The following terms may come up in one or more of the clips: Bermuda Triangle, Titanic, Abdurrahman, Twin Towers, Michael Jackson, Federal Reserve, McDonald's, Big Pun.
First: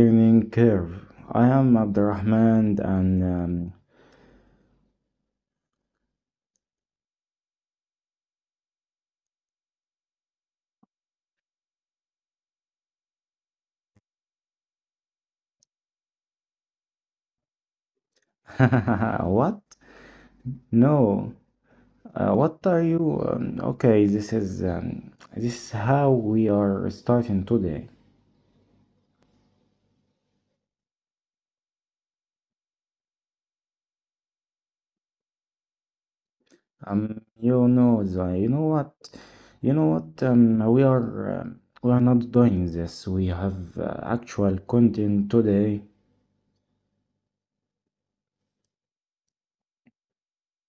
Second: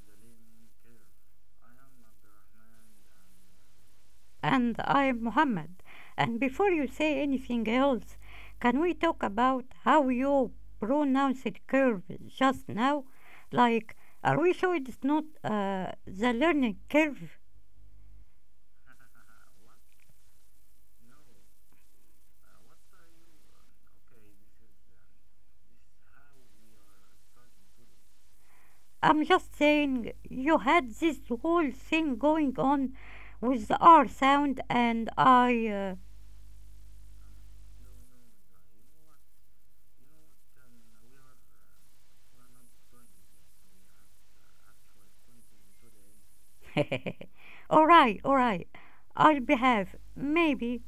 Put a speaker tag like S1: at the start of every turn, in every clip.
S1: learning curve. I am Abdurrahman and
S2: And I'm Muhammad. And before you say anything else, can we talk about how you pronounced curve just now? Like, are we sure it's not the learning curve?
S1: what? No, what are you? Okay, this is how we are starting today.
S2: I'm just saying you had this whole thing going on with the R sound, and I.
S1: Um, you know the, you know what, you know what? We are we are not doing this. We have actual content today.
S2: Uh, alright, alright. I'll behave. Maybe.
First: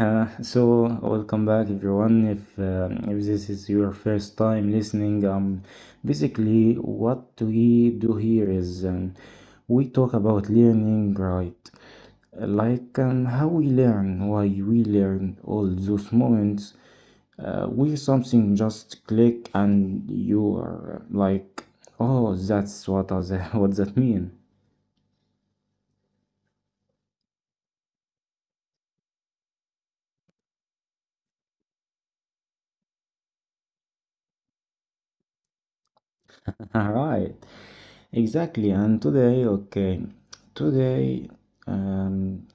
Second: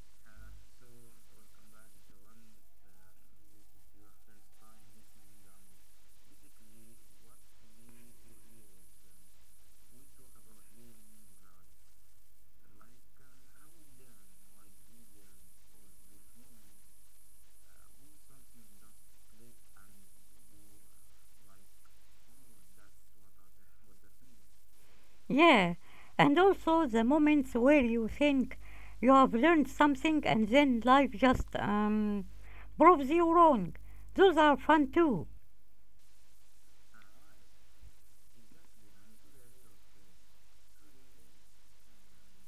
S1: So welcome back everyone if this is your first time listening basically what we do here is we talk about learning, right? Like how we learn, why we learn, all those moments where something just click and you are like, oh, that's what does what that mean.
S2: Yeah, and also the moments where you think you have learned something and then life just proves you wrong. Those are fun too.
S1: All right. Exactly, and today, okay, today, um,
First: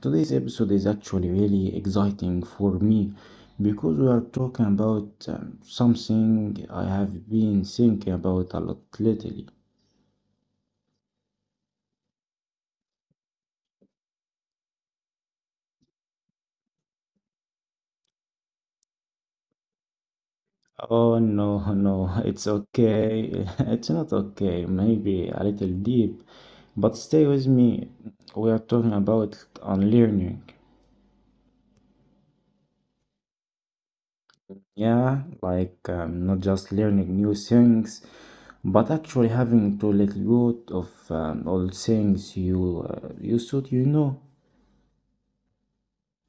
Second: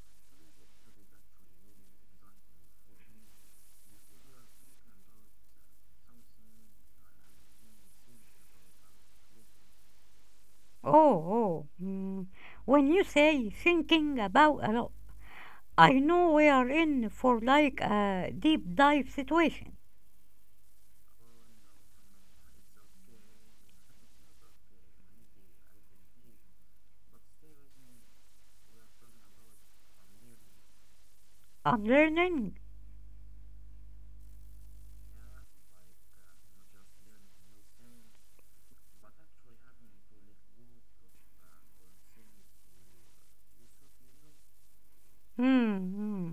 S1: today's episode is actually really exciting for me because we are talking about something I have been thinking about a lot lately.
S2: Oh, oh. Mm. When you say thinking about a lot, I know we are in for like a deep dive situation.
S1: Oh no, no, it's okay. It's not okay. Maybe a little deep, but stay with me. We are talking about unlearning.
S2: I'm learning.
S1: Yeah, like not just learning new things, but actually having to let go of old things you you thought you know.
S2: Hmm. Hmm.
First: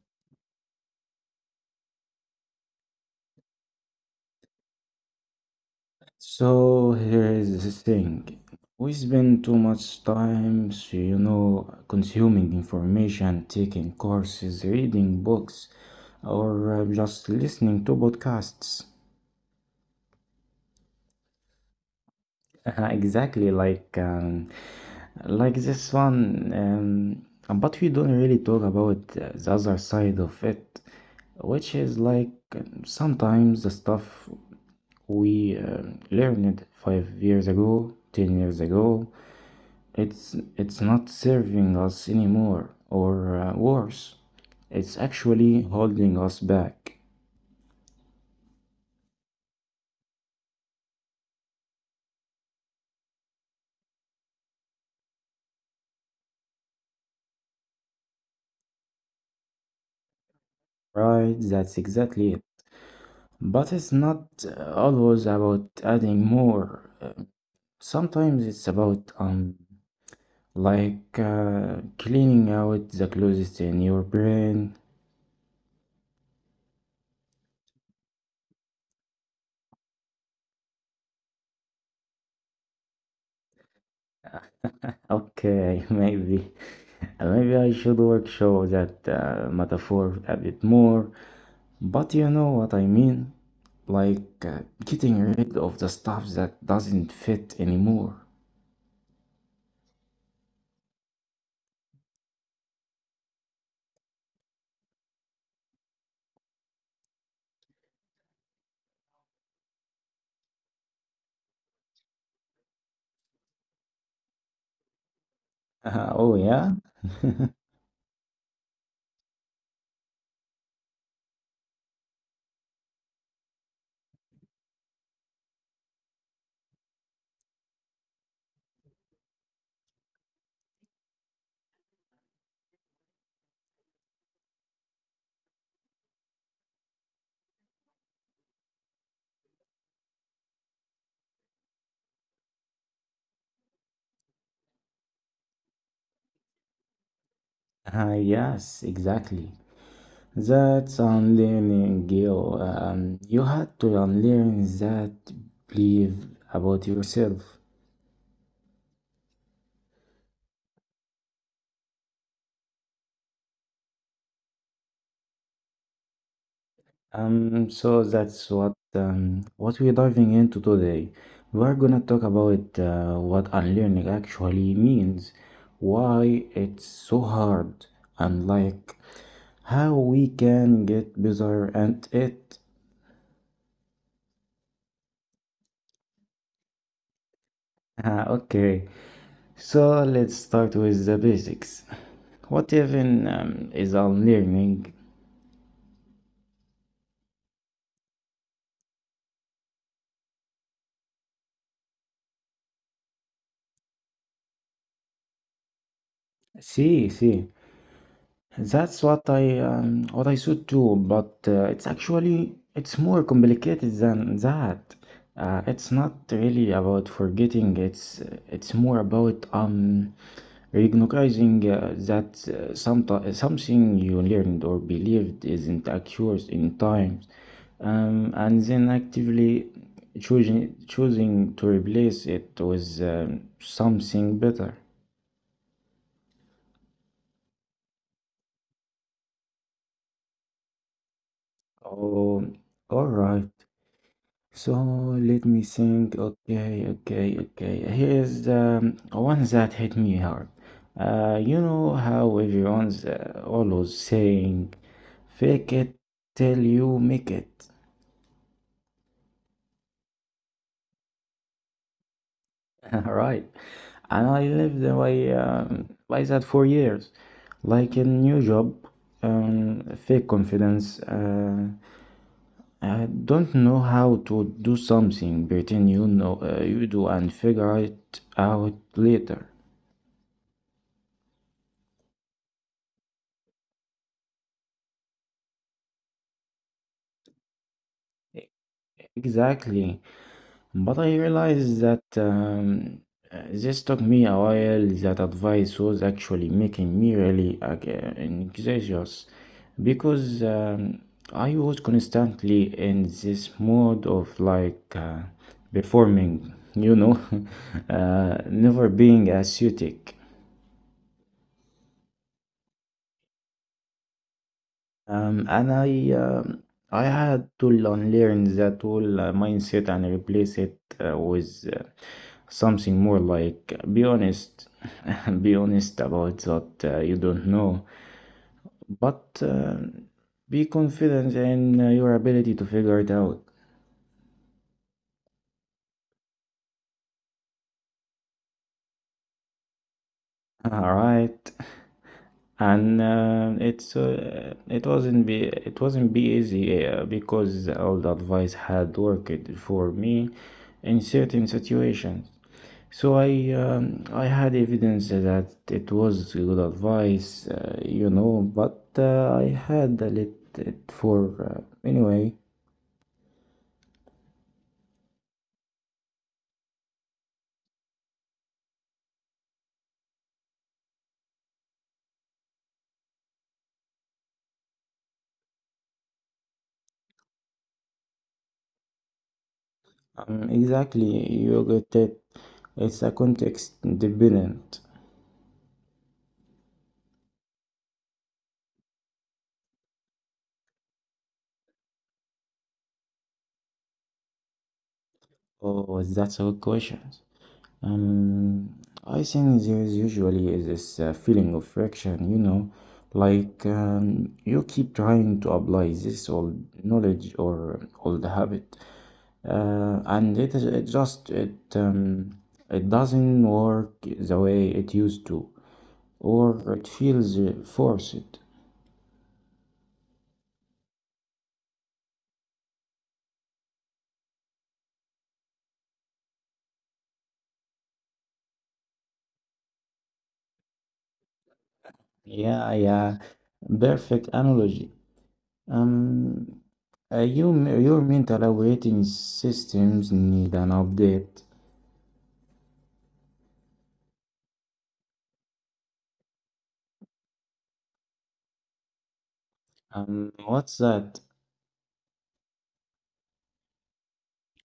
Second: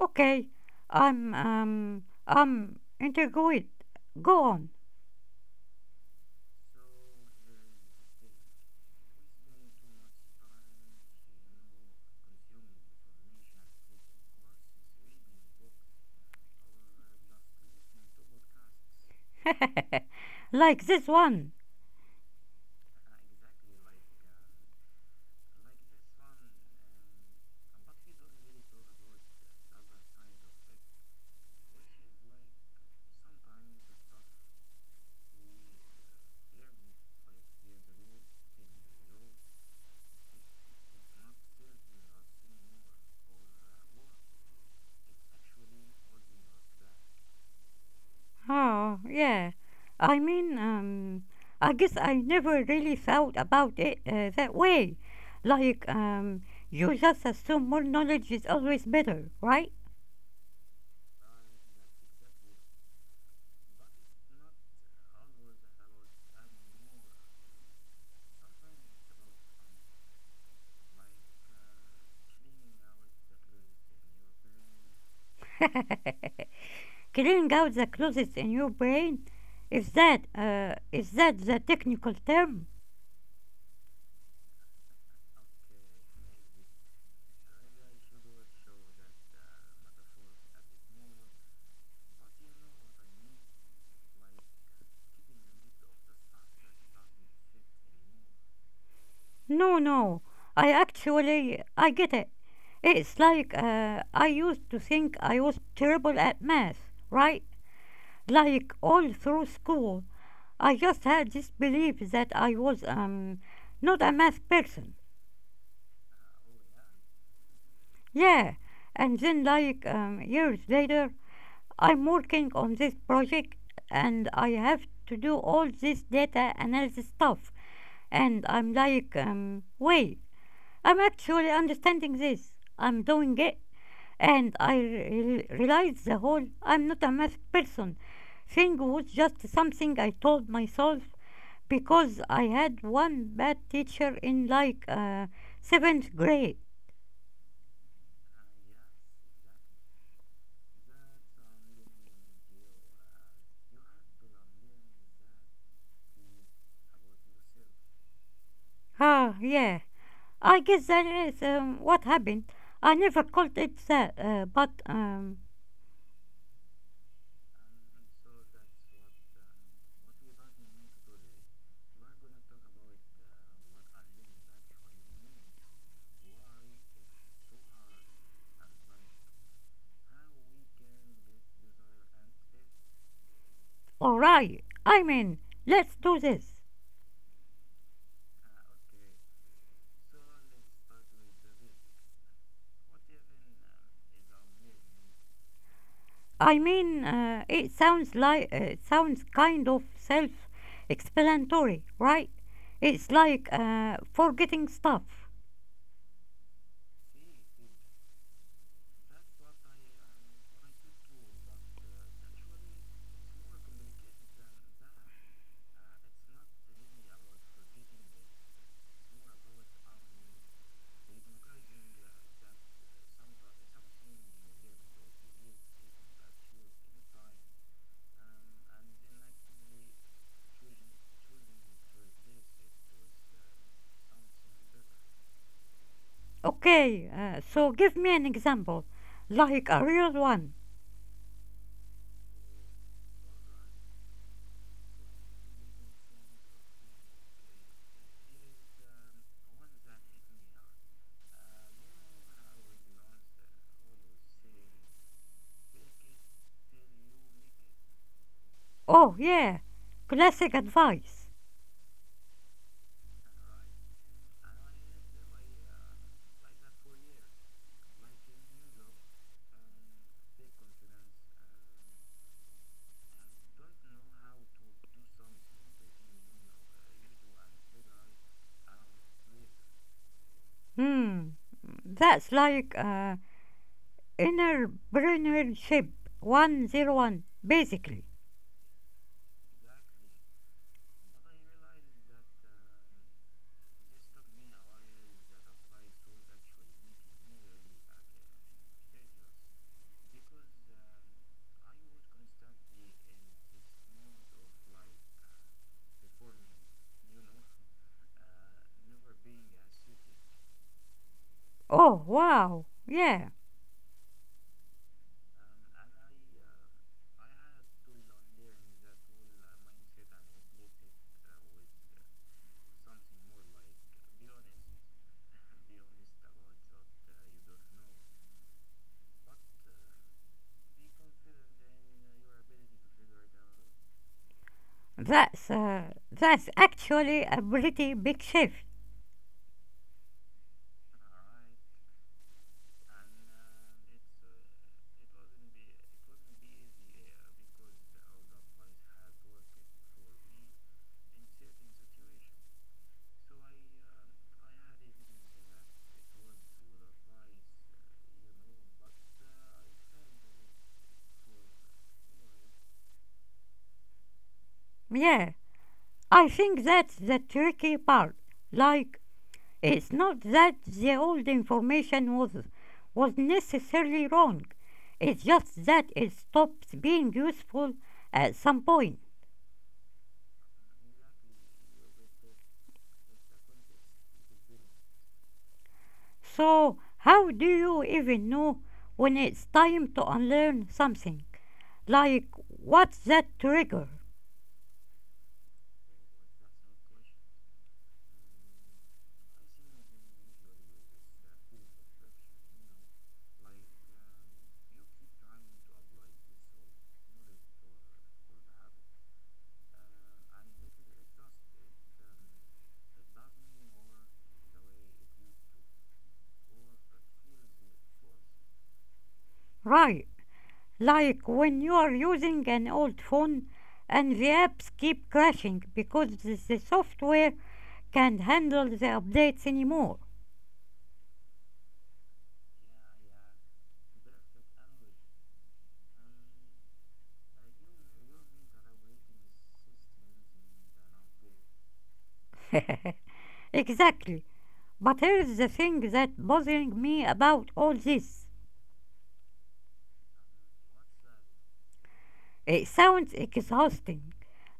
S2: Okay. I'm integrated. Go on.
S1: So here is the thing. We spend too much time, so you know, consuming information, taking courses, reading books, or just listening to podcasts.
S2: Like this one.
S1: Exactly, like like this one, but we don't really talk about the other side of it, which is like sometimes the stuff we learned 5 years ago, 10 years ago, it's not serving us anymore, or worse, it's actually holding us back.
S2: Oh, yeah. I mean, I guess I never really thought about it that way. Like, you just assume more knowledge is always better, right?
S1: Right, that's exactly it. But it's not always about adding more. Sometimes it's about like cleaning out the closest in your brain.
S2: Clearing out the closets in your brain? Is that the technical term?
S1: Okay, maybe. Maybe I should workshop that metaphor a bit more. But you know what I mean? Like getting rid of the stuff that doesn't fit anymore.
S2: No, no. I actually, I get it. It's like I used to think I was terrible at math, right? Like all through school. I just had this belief that I was not a math person.
S1: Oh, yeah?
S2: Yeah, and then like years later, I'm working on this project and I have to do all this data analysis stuff. And I'm like, wait, I'm actually understanding this. I'm doing it. And I realized the whole I'm not a math person thing was just something I told myself because I had one bad teacher in like seventh grade.
S1: Ah, yes, exactly. That's unlearning, Gil. You had to unlearn that belief about yourself.
S2: Ah, yeah. I guess that is what happened. I never called it that, but
S1: So that's what we're diving into today. We are gonna talk about what unlearning actually means, why it's so hard, and like how we can get better at it.
S2: alright. I mean, let's do this.
S1: Ah, okay, so let's start with the basics. What even is unlearning?
S2: I mean, it sounds like it sounds kind of self-explanatory, right? It's like forgetting stuff.
S1: See, see. That's what I saw too, but it's actually it's more complicated than that. It's not really about forgetting. It's more about recognizing that some something you learned or believed isn't accurate in times, and then actively choosing to replace it with something better.
S2: Okay, so give me an example, like a real one.
S1: Oh, all right. So let me think. Okay. Here's one that hit me hard. You know how everyone's always saying, fake it till you make it.
S2: Oh, yeah. Classic advice.
S1: Right. And I lived by that for years. Like a new job, fake confidence. I don't know how to do something, pretend you know you do and figure it out later.
S2: Hmm. That's like entrepreneurship 101, basically.
S1: Exactly. But I realized that this took me a while. That advice was actually making me really anxious because I was constantly in this mode of like performing, you know, never being aesthetic.
S2: Oh, wow. Yeah.
S1: And I had to unlearn that whole mindset and replace it with something more like be honest, be honest about what you don't know, but be confident in your ability to figure it out.
S2: That's actually a pretty big shift.
S1: All right, and it wasn't be easy because all the advice had worked for me in certain situations. So I had evidence that it was good advice, you know, but I had a lit it for anyway.
S2: Yeah. I think that's the tricky part. Like, it's not that the old information was necessarily wrong. It's just that it stops being useful at some point.
S1: Exactly, you get it. It's a context dependent.
S2: So how do you even know when it's time to unlearn something? Like, what's that trigger?
S1: Oh, that's a good question. Um, I think there is usually is this feeling of friction, you know, like you keep trying to apply this old knowledge or old habit. And it is it just it It doesn't work the way it used to, or it feels forced.
S2: Right, like when you are using an old phone and the apps keep crashing because the software can't handle the updates anymore.
S1: Yeah, yeah, perfect analogy. Um, uh, you, your mental operating systems need an update.
S2: Exactly. But here's the thing that's bothering me about all this.
S1: What's that?
S2: It sounds exhausting.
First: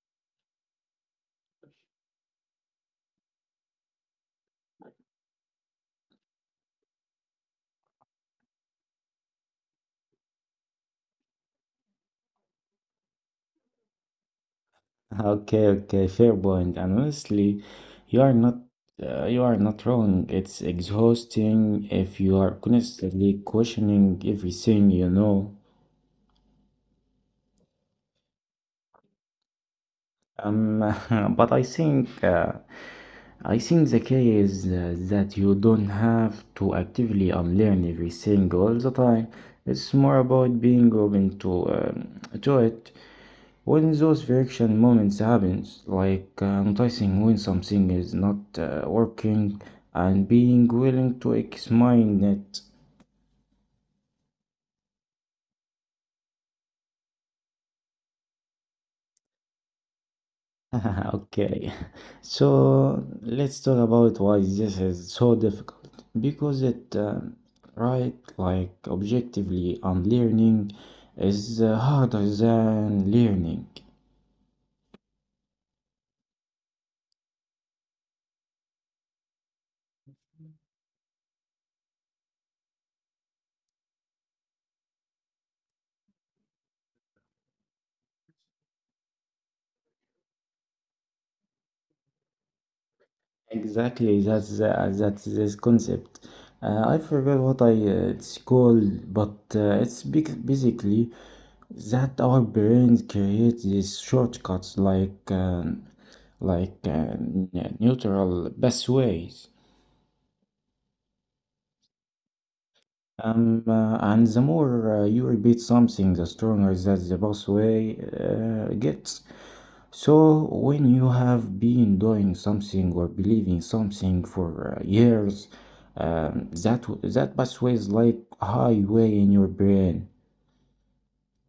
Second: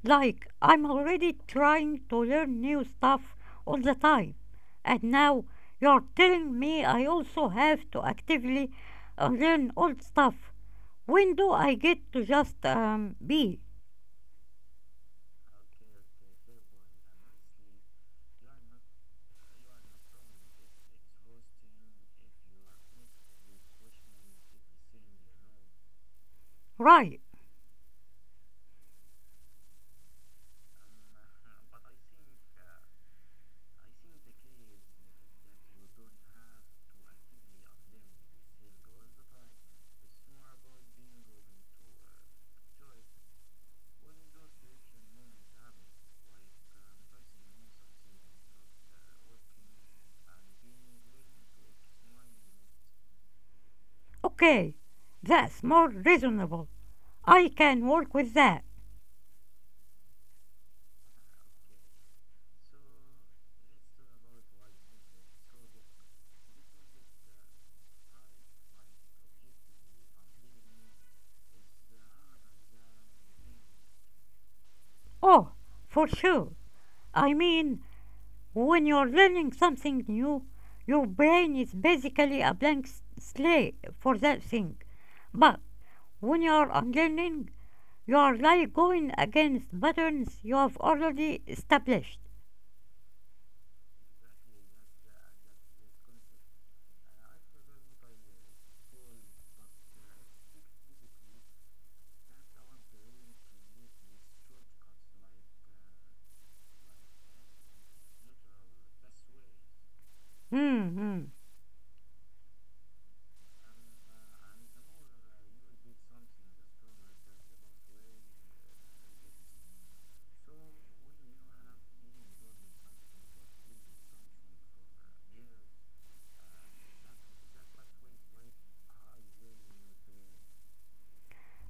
S2: Like I'm already trying to learn new stuff all the time. And now you're telling me I also have to actively learn old stuff. When do I get to just be?
S1: Okay, okay, fair point. And honestly, you are not you are not wrong. It's exhausting if you are constantly questioning everything you know.
S2: Right,
S1: Um, but I think the key is that you don't have to actively unlearn everything all the time. It's more about being open to it when those friction moments happens, like noticing when something is not working and being willing to examine it.
S2: okay. That's more reasonable. I can work with that.
S1: Okay, so let's talk about why this is so difficult. Right, like objectively, unlearning is harder than learning.
S2: Oh, for sure. I mean, when you're learning something new, your brain is basically a blank slate for that thing. But when you're unlearning, you are like going against patterns you have already established.
S1: Exactly, that's this concept. I forgot what I it's called, but it's big, basically that our brains create these shortcuts like like uh, neural pathways.
S2: Hmm.
S1: And the more you repeat something, the stronger that the pathway gets. So, when you have been doing something or believing something for years, that pathway is like a highway in your brain.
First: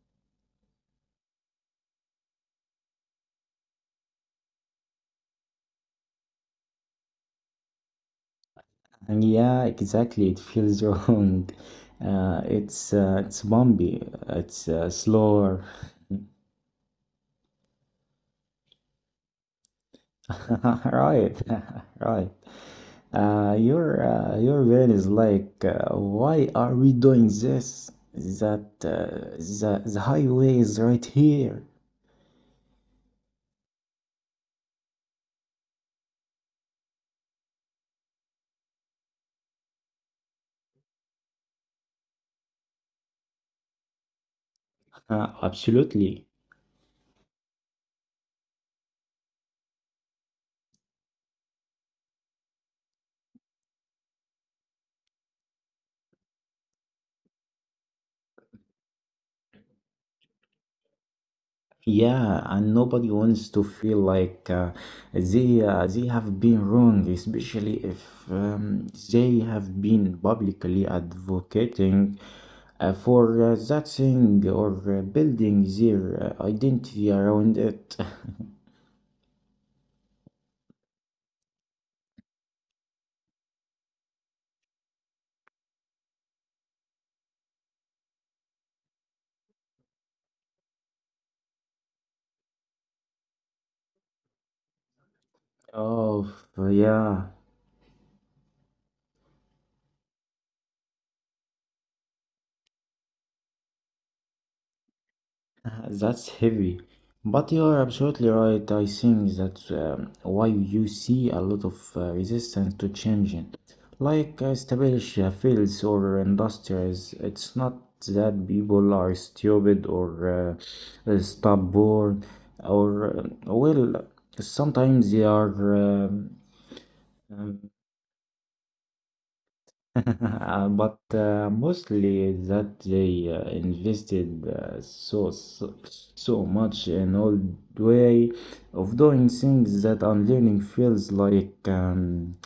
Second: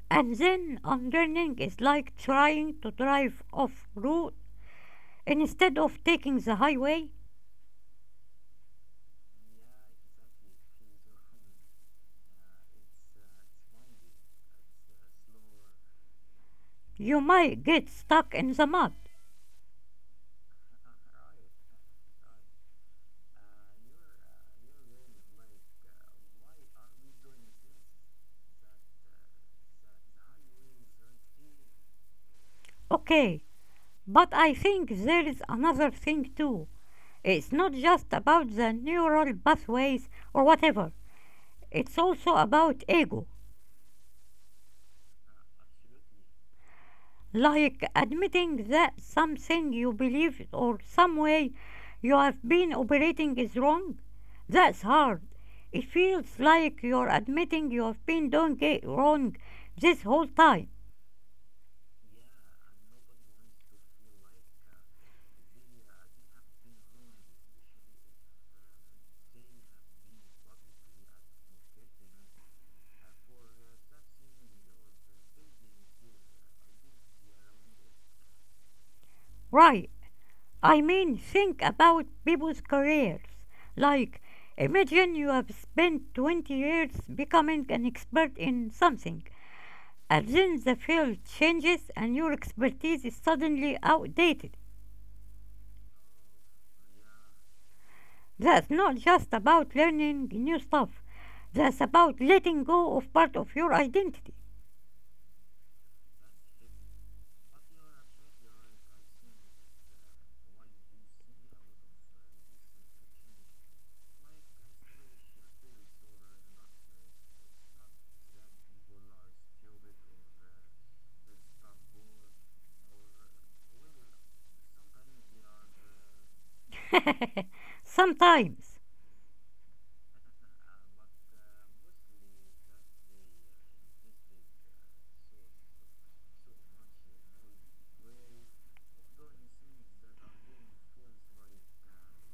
S2: And then unlearning is like trying to drive off route. Instead of taking the highway,
S1: And yeah, exactly, it feels wrong. It's bumpy. It's slower.
S2: you might get stuck in the mud.
S1: Right, right. Your van is like, why are we doing this? That The highway is right here.
S2: Okay, but I think there is another thing too. It's not just about the neural pathways or whatever, it's also about ego.
S1: Absolutely.
S2: Like admitting that something you believe or some way you have been operating is wrong. That's hard. It feels like you're admitting you have been doing it wrong this whole time.
S1: Yeah, and nobody wants to feel like they have been wrong, especially if they have been publicly advocating for that thing or building their identity around it.
S2: Right. I mean, think about people's careers. Like, imagine you have spent 20 years becoming an expert in something. And then the field changes and your expertise is suddenly outdated.
S1: Oh, yeah.
S2: That's not just about learning new stuff, that's about letting go of part of your identity.
S1: That's heavy, but you are absolutely right. I think that's why you see a lot of resistance to changing. Like established fields or industries, it's not that people are stupid or stubborn, or well, sometimes they are um,
S2: Sometimes.
S1: But mostly that they invested so so much in old way of doing things that unlearning feels like um,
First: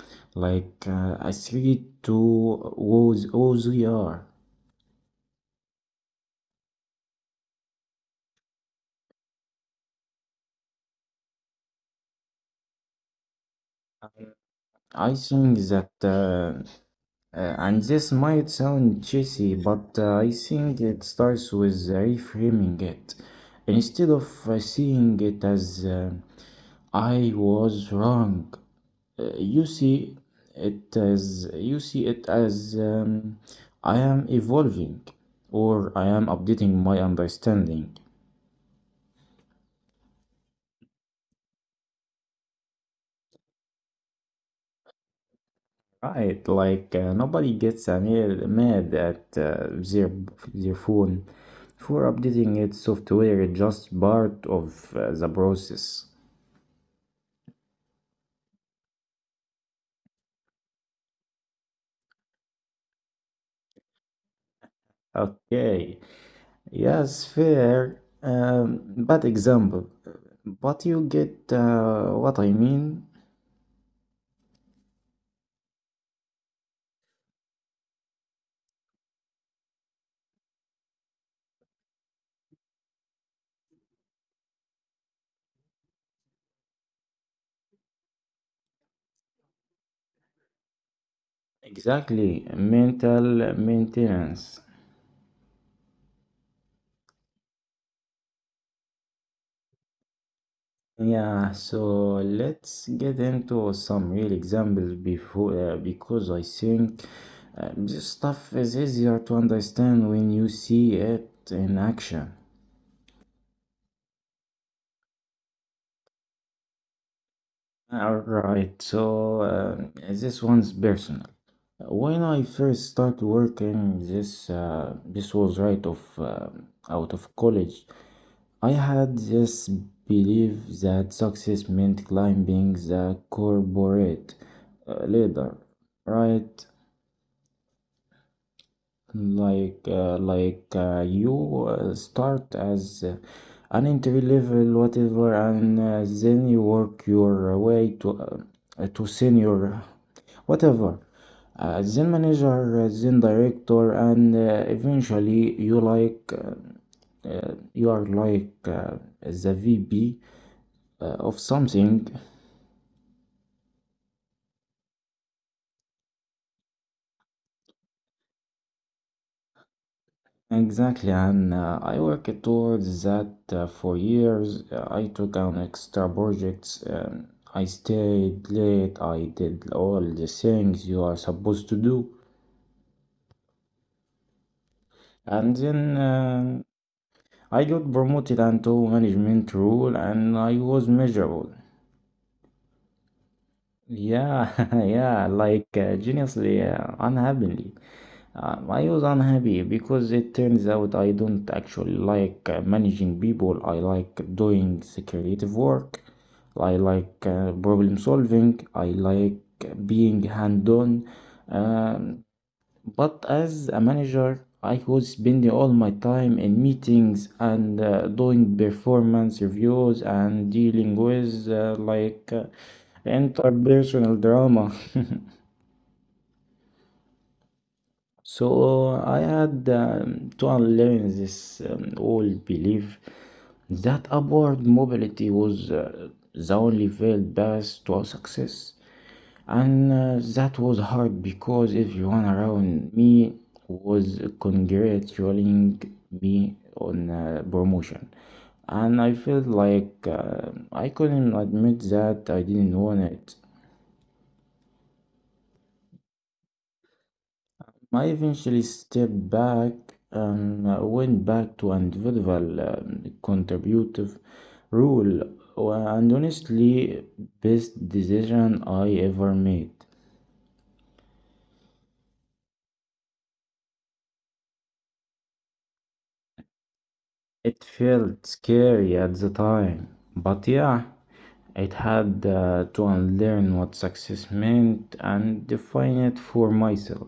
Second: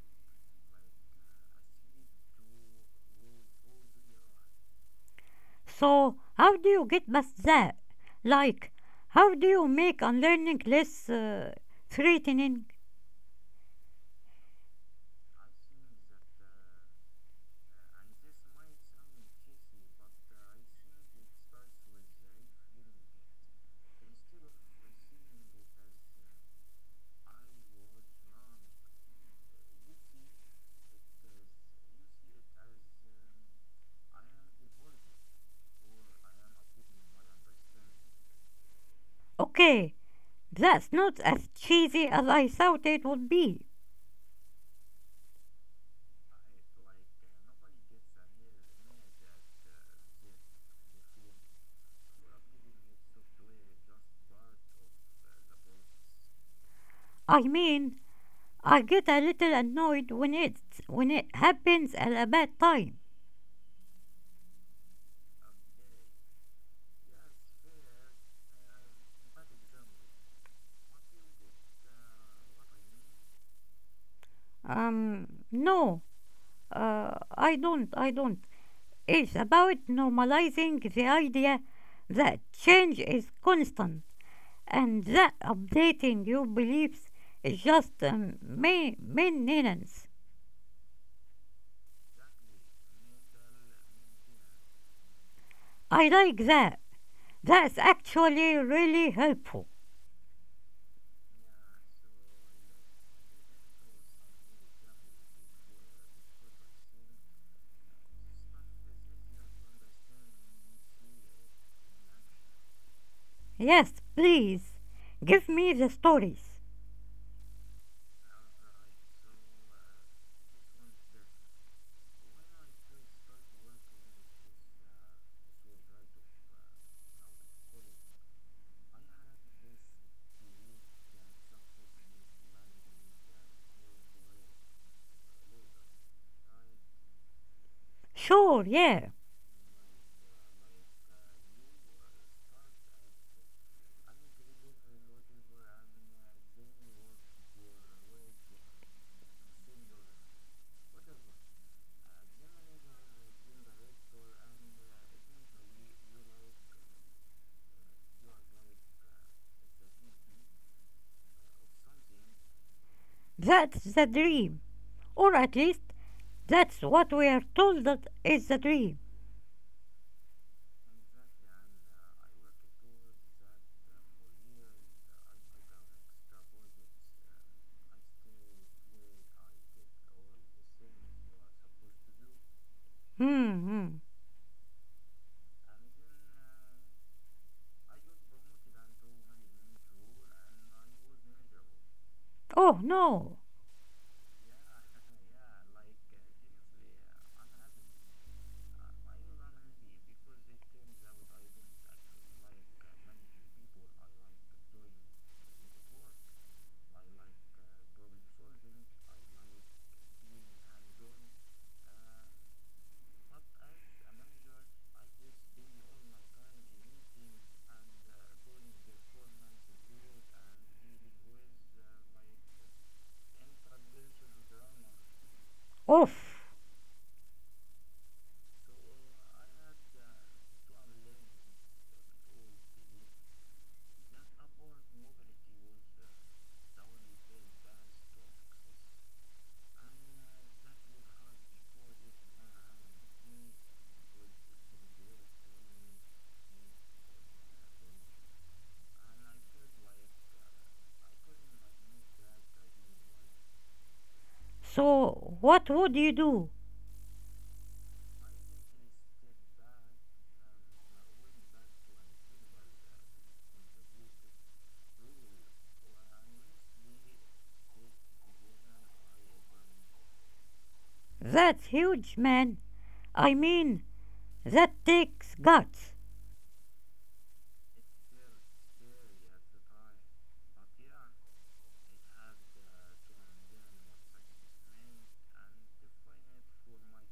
S1: like uh, a threat to who's we are.
S2: So, how do you get past that? Like, how do you make unlearning less threatening?
S1: I think that and this might sound cheesy, but I think it starts with reframing it instead of seeing it as I was wrong. Uh, You see you see it as I am evolving or I am updating my understanding.
S2: Okay, that's not as cheesy as I thought it would be.
S1: Right, like nobody gets mad at their phone for updating its software. It's just part of the process.
S2: I mean, I get a little annoyed when it happens at a bad time.
S1: Okay, yes, fair, bad example, but you get what I mean.
S2: No, uh, I don't. I don't. It's about normalizing the idea that change is constant and that updating your beliefs is just maintenance.
S1: Exactly, mental maintenance.
S2: I like that. That's actually really helpful.
S1: Yeah, so let's get into some real examples before, because I think this stuff is easier to understand when you see it in action.
S2: Yes, please. Give me the stories.
S1: All right, so this one's personal. When I first started working, this was right of out of college. I had this belief that success meant climbing the corporate ladder, right?
S2: Sure, yeah.
S1: Like, you start as an entry level whatever, and then you work your way to senior whatever. Then manager, then director, and eventually you like you are like the VP of something.
S2: That's the dream. Or at least that's what we are told that is the dream.
S1: Exactly, and I worked towards that for years. I took on extra projects. I stayed late. I did all the things you are supposed to do,
S2: Hmm. Hmm.
S1: and then I got promoted into management role, and I was miserable.
S2: Oh no.
S1: Yeah, yeah, like geniusly unhappily. I was unhappy because it turns out I don't actually like managing people. I like doing the creative work. I like problem solving. I like being hands-on. Um, but as a manager, I was spending all my time in meetings and doing performance reviews and dealing with interpersonal drama.
S2: Oof.
S1: So I had to unlearn this old belief that upward mobility was the only failed path to success. And that was hard because everyone around me was congratulating me on promotion. And I felt like I couldn't admit that I didn't want it.
S2: So what would you do?
S1: I eventually stepped back and went back to individual contributive rule, and honestly, best decision I ever made.
S2: That's huge, man. I mean, that takes guts.
S1: It felt scary at the time, but yeah, it had to unlearn what success meant and define it for myself.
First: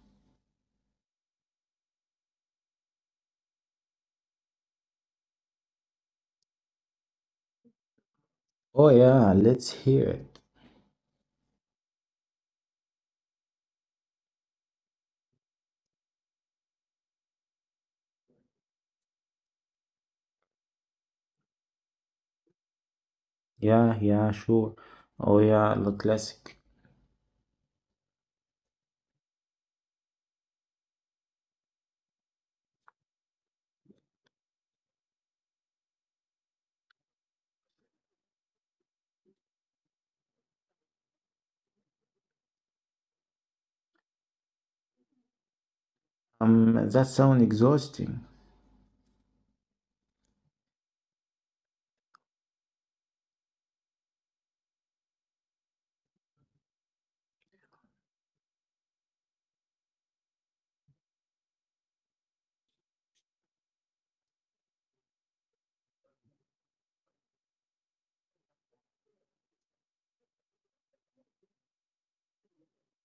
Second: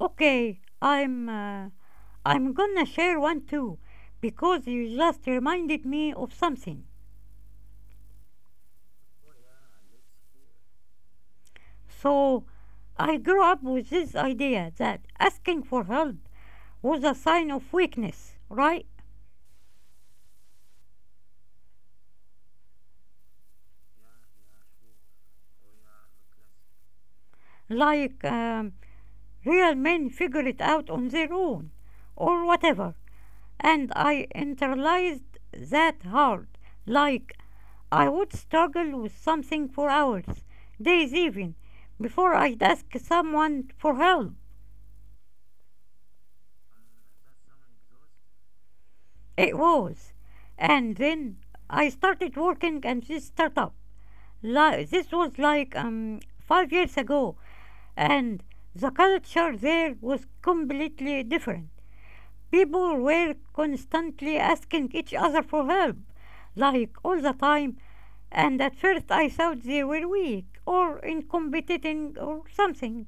S2: Okay, I'm. I'm gonna share one too, because you just reminded me of something.
S1: Oh yeah, let's hear it.
S2: So, I grew up with this idea that asking for help was a sign of weakness, right?
S1: Yeah, yeah, sure. Oh yeah, the classic.
S2: Like, real men figure it out on their own, or whatever, and I internalized that hard. Like, I would struggle with something for hours, days even, before I'd ask someone for help.
S1: That sound exhausting.
S2: It was. And then I started working at this startup. This was like 5 years ago, and the culture there was completely different. People were constantly asking each other for help, like all the time, and at first I thought they were weak or incompetent or something.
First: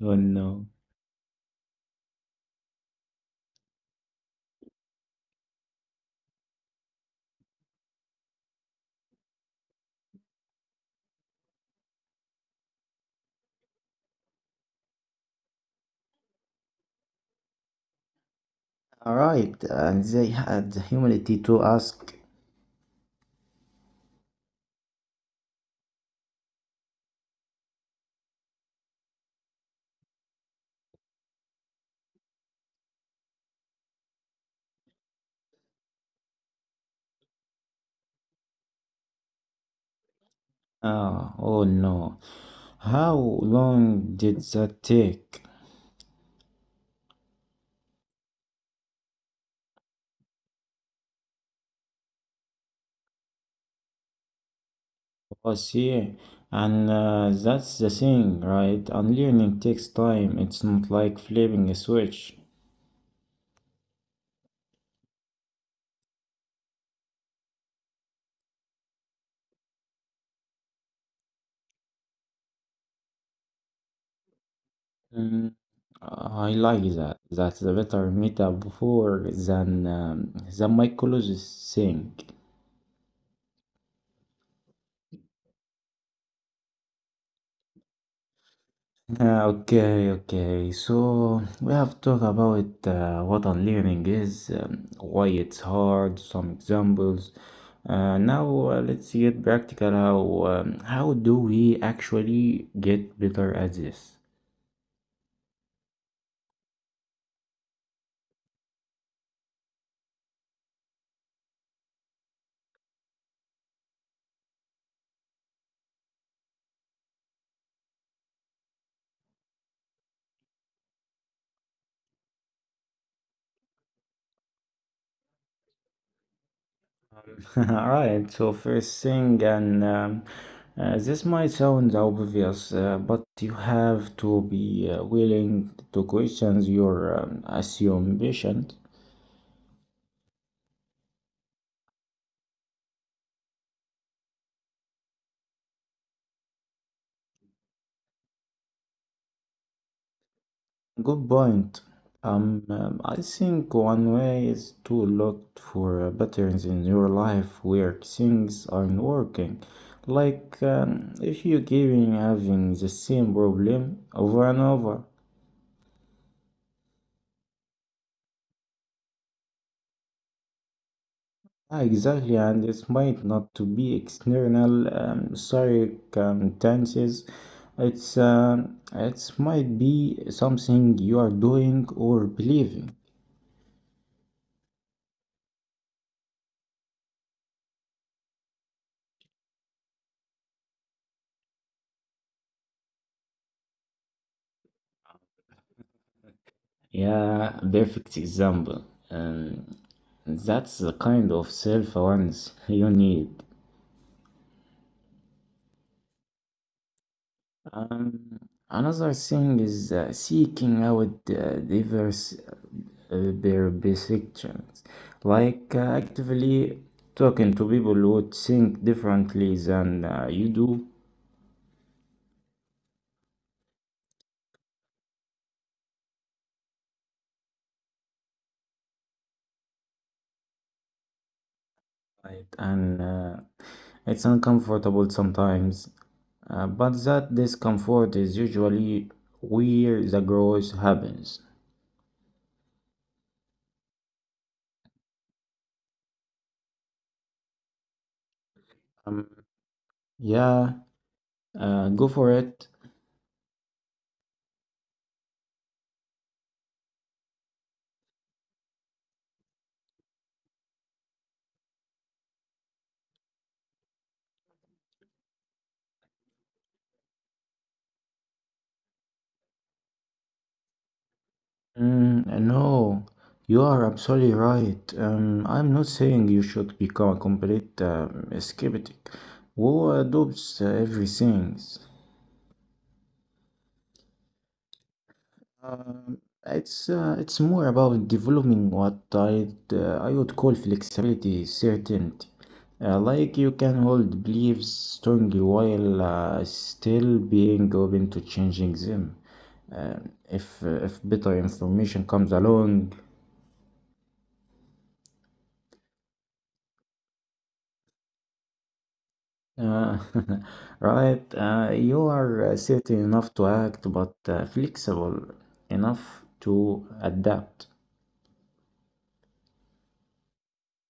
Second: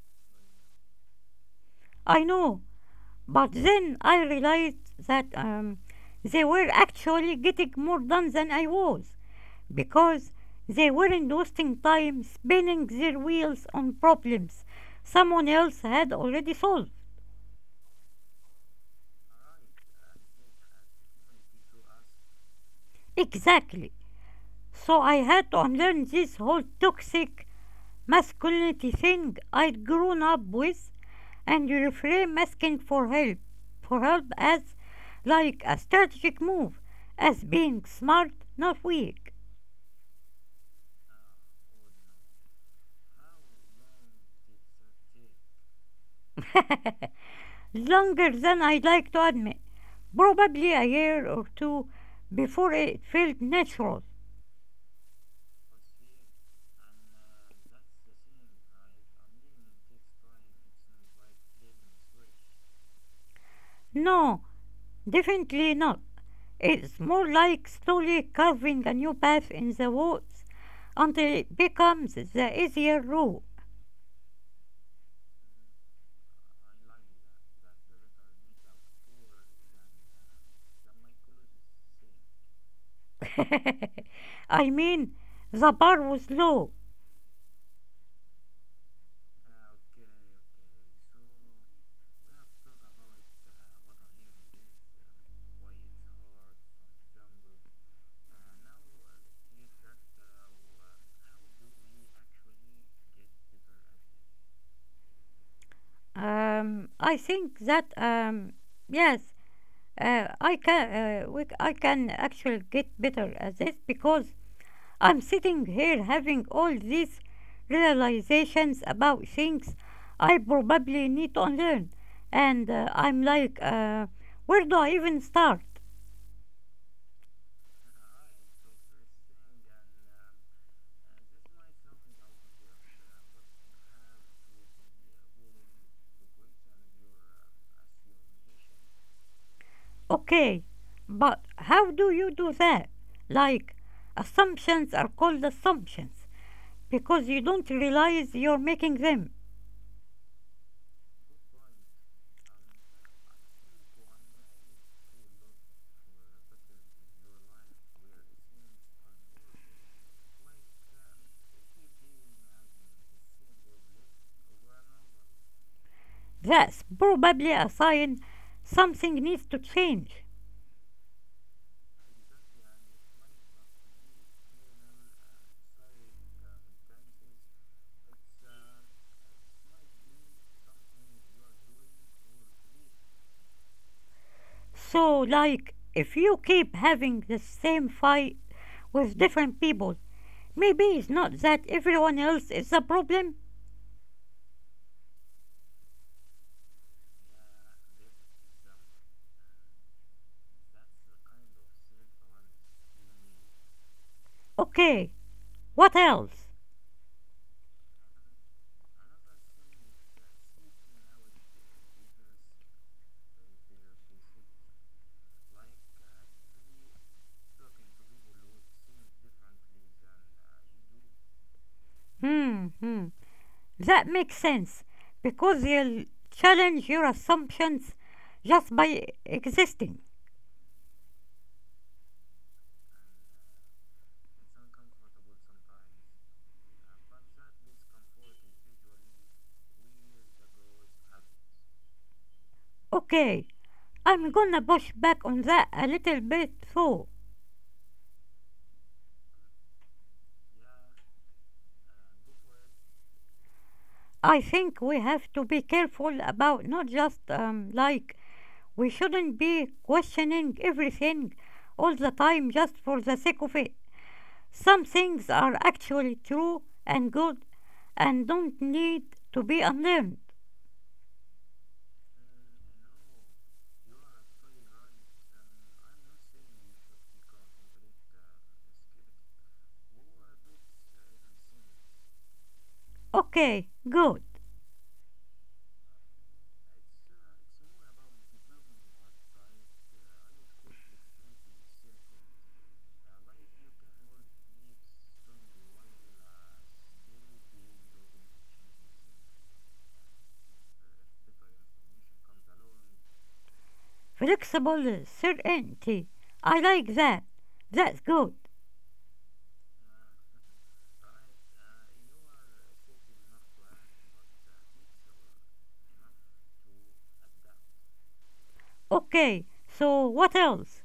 S1: Oh no.
S2: I know, but then I realized that they were actually getting more done than I was because they weren't wasting time spinning their wheels on problems someone else had already solved.
S1: All right, and they had the humility to ask.
S2: Exactly. So I had to unlearn this whole toxic masculinity thing I'd grown up with and reframe asking for help as like a strategic move, as being smart, not weak.
S1: Ah, oh no, how long did that take?
S2: Longer than I'd like to admit. Probably a year or two before it felt natural.
S1: I see. And that's the thing, right? Unlearning takes time. It's not like flipping a switch.
S2: No, definitely not. It's more like slowly carving a new path in the woods until it becomes the easier route.
S1: Mm, I like that. That's a better metaphor than the mycologist thing.
S2: I mean, the bar was low.
S1: Okay, okay. So we have talked about what unlearning is, why it's hard, some examples. Now let's get practical. How do we actually get better at this?
S2: I think that yes, uh, I can I can actually get better at this because I'm sitting here having all these realizations about things I probably need to learn, and I'm like, where do I even start?
S1: All right, so first thing, and this might sound obvious, but you have to be willing to question your assumption.
S2: Okay, but how do you do that? Like, assumptions are called assumptions, because you don't realize you're making them.
S1: Good point. I think one way is to look for patterns in your life where things aren't working. Like if you're giving having the same problem over and over.
S2: That's probably a sign something needs to change.
S1: Yeah, exactly, and it might not to be external circumstances. It might be something you are doing or believing.
S2: So, like, if you keep having the same fight with different people, maybe it's not that everyone else is the problem.
S1: Yeah, perfect example. Um, that's the kind of self-awareness you need.
S2: Okay, what else?
S1: Um, another thing is seeking out diverse perspectives, like actively talking to people who think differently than you do,
S2: Hmm, hmm. That makes sense because you'll challenge your assumptions just by existing.
S1: right? And it's uncomfortable sometimes, but that discomfort is usually where the growth happens.
S2: Okay, I'm gonna push back on that a little bit though.
S1: Um, yeah, go for it.
S2: I think we have to be careful about not just we shouldn't be questioning everything all the time just for the sake of it. Some things are actually true and good and don't need to be unlearned.
S1: Mm, no, you are absolutely right. I'm not saying you should become a complete skeptic who adopts everything.
S2: Okay, good.
S1: It's more about developing what I would call flexibility, certainty. Like you can hold beliefs strongly while still being open to changing them. If better information comes along.
S2: Flexible certainty. I like that. That's good.
S1: Uh, right, you are certain enough to act, but flexible enough to adapt.
S2: Okay, so what else?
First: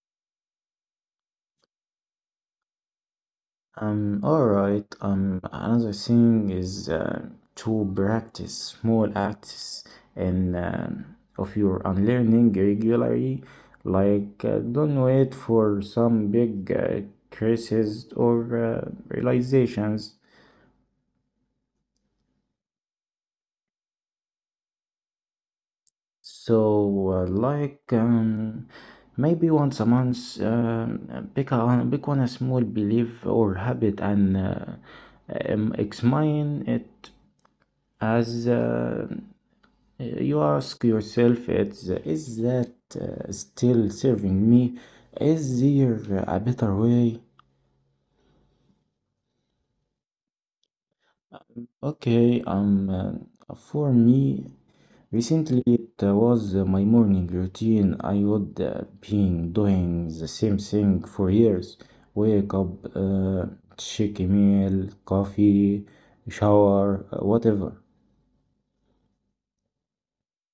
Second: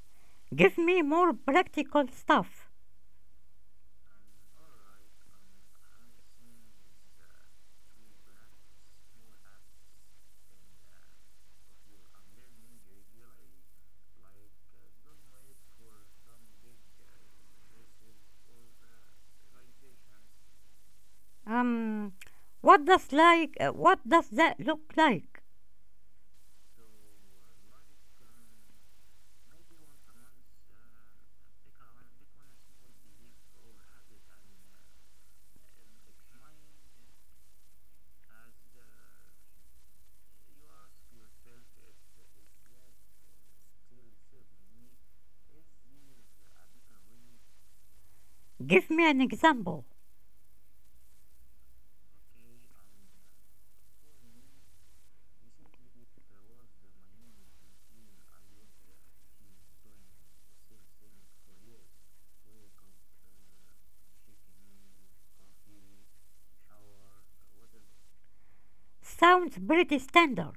S2: Give me more practical stuff.
S1: All right. Another thing is to practice small acts and of your unlearning regularly. Like, don't wait for some big crisis or realizations.
S2: Um, what does what does that look like?
S1: So, like, maybe once a month, pick a pick one a small belief or habit and examine it as you ask yourself, is that still serving me? Is there a better way?
S2: Give me an example.
S1: Okay, for me, recently, it was my morning routine. I would been doing the same thing for years. Wake up, check email, coffee, shower, whatever.
S2: Sounds pretty standard.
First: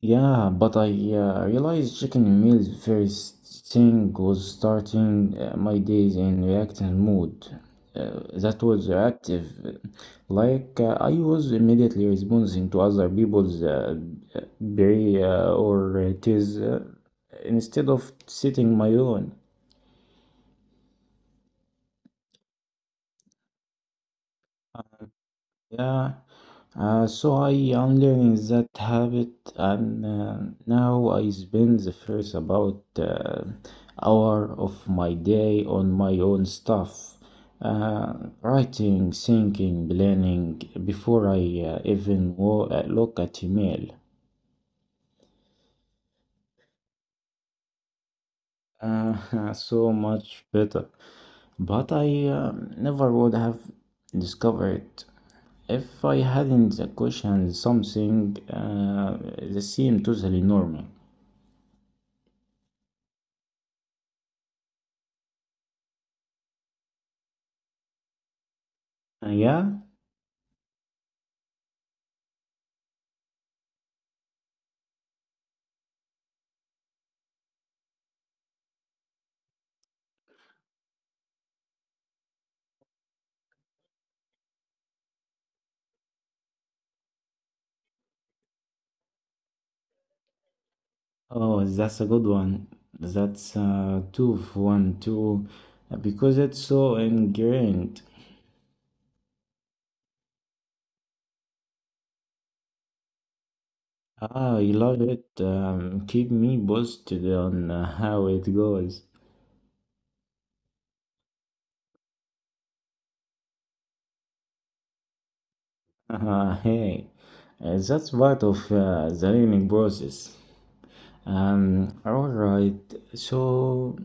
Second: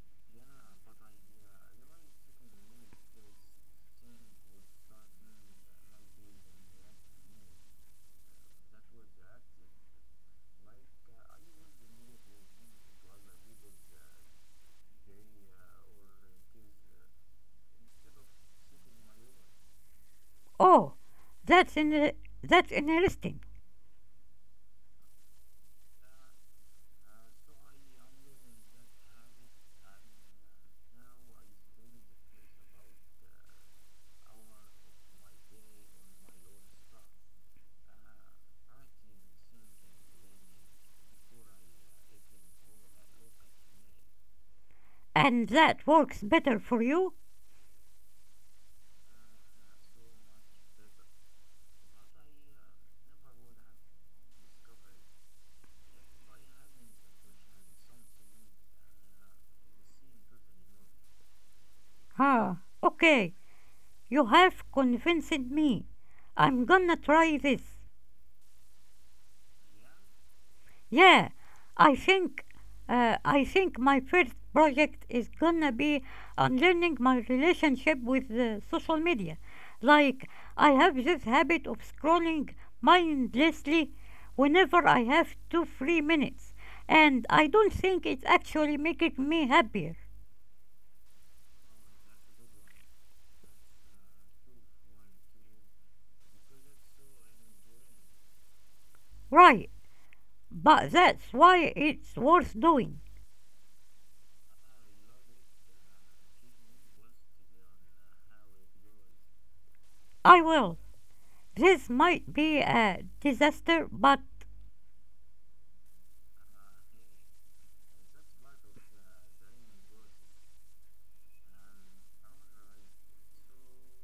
S1: Yeah, but I realized checking meals first thing was starting my days in reactive mode. That was reactive. Like I was immediately responding to other people's berry or it is instead of sitting my own.
S2: Oh, that's in that's interesting.
S1: Yeah. So I am learning that habit, and now I spend the first about hour of my day on my own stuff, uh, writing, thinking, planning before I even look at email.
S2: And that works better for you?
S1: So much better. But I never would have discovered if I hadn't the question something that seemed totally normal.
S2: Huh. Okay, you have convinced me. I'm gonna try this.
S1: Yeah.
S2: Yeah, I think I think my first project is gonna be unlearning my relationship with social media. Like I have this habit of scrolling mindlessly whenever I have 2 free minutes, and I don't think it's actually making me happier.
S1: Oh, that's a good one. That's two for one, two, because it's so ingrained.
S2: Right, but that's why it's worth doing.
S1: Ah, I love it. Keep me posted on how it goes.
S2: I will. This might be a disaster, but
S1: Hey, that's part of the learning process. All right. So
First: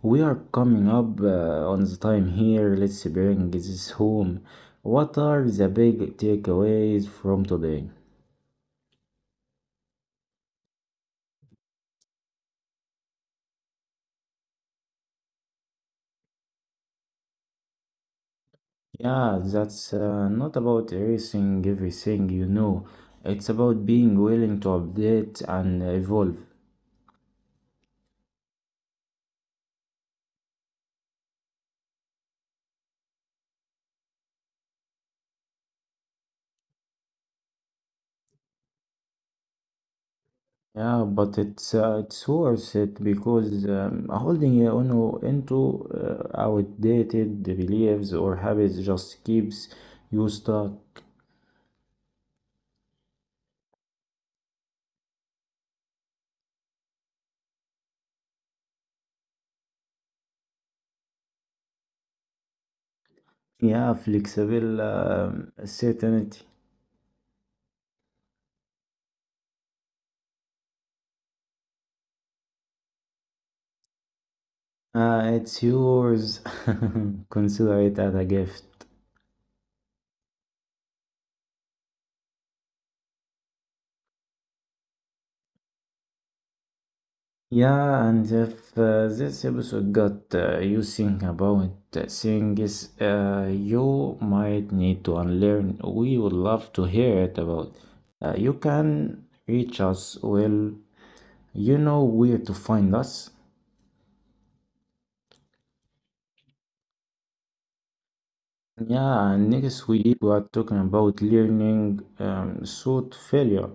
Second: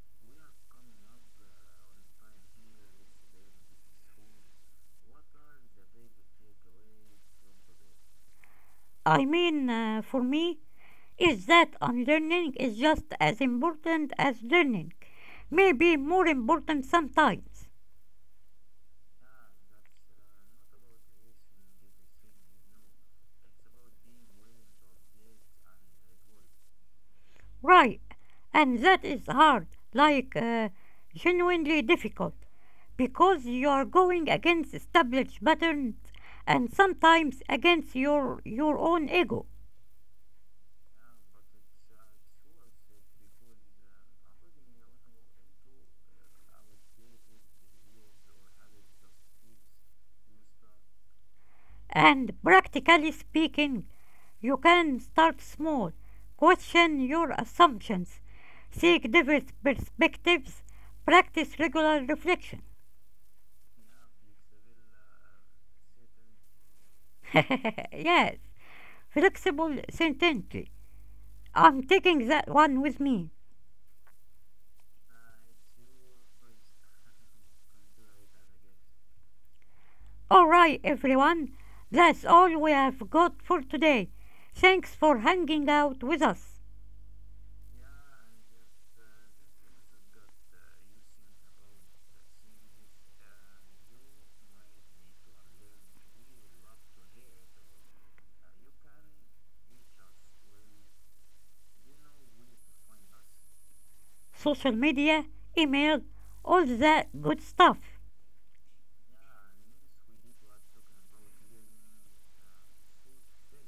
S1: we are coming up on the time here. Let's bring this home. What are the big takeaways from today?
S2: I mean, for me, is that unlearning is just as important as learning, maybe more important sometimes.
S1: Yeah, that's not about erasing everything you know. It's about being willing to update and evolve.
S2: Right, and that is hard, like genuinely difficult, because you are going against established patterns and sometimes against your own ego.
S1: Yeah, but it's worth it because holding on into outdated beliefs or habits just keeps you stuck.
S2: And practically speaking, you can start small, question your assumptions, seek diverse perspectives, practice regular reflection.
S1: Yeah, flexible certainty.
S2: Yes, flexible sententry. I'm taking that one with me.
S1: It's yours. Consider it as a gift.
S2: Alright, everyone, that's all we have got for today. Thanks for hanging out with us.
S1: Yeah, and if this episode got you thinking about things you might need to unlearn, we would love to hear it about. You can reach us. Well, you know where to find us.
S2: Social media, email, all that good stuff.
S1: Yeah, and next week we are talking about learning thought failure,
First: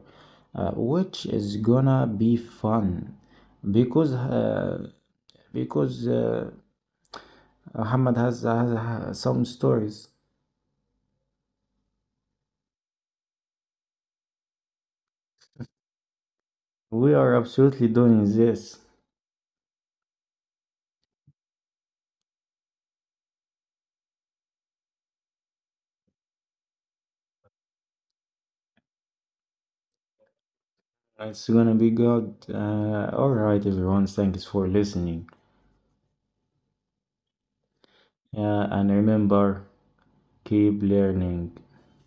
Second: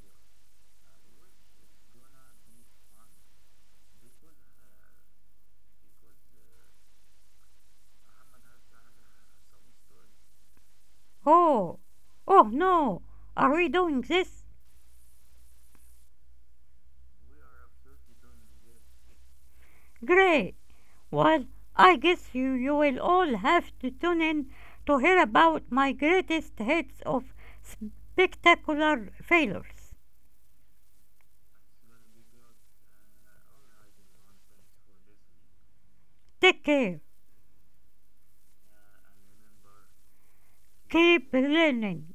S1: which is gonna be fun because uh, because Ahmad has some stories.
S2: Oh, oh no, are we doing this?
S1: We are absolutely doing this.
S2: Great. Well, I guess you will all have to tune in to hear about my greatest hits of spectacular failures.
S1: It's gonna be good. All right, everyone, thanks for listening.
S2: Take care.
S1: And remember, keep
S2: Keep
S1: learning.
S2: learning.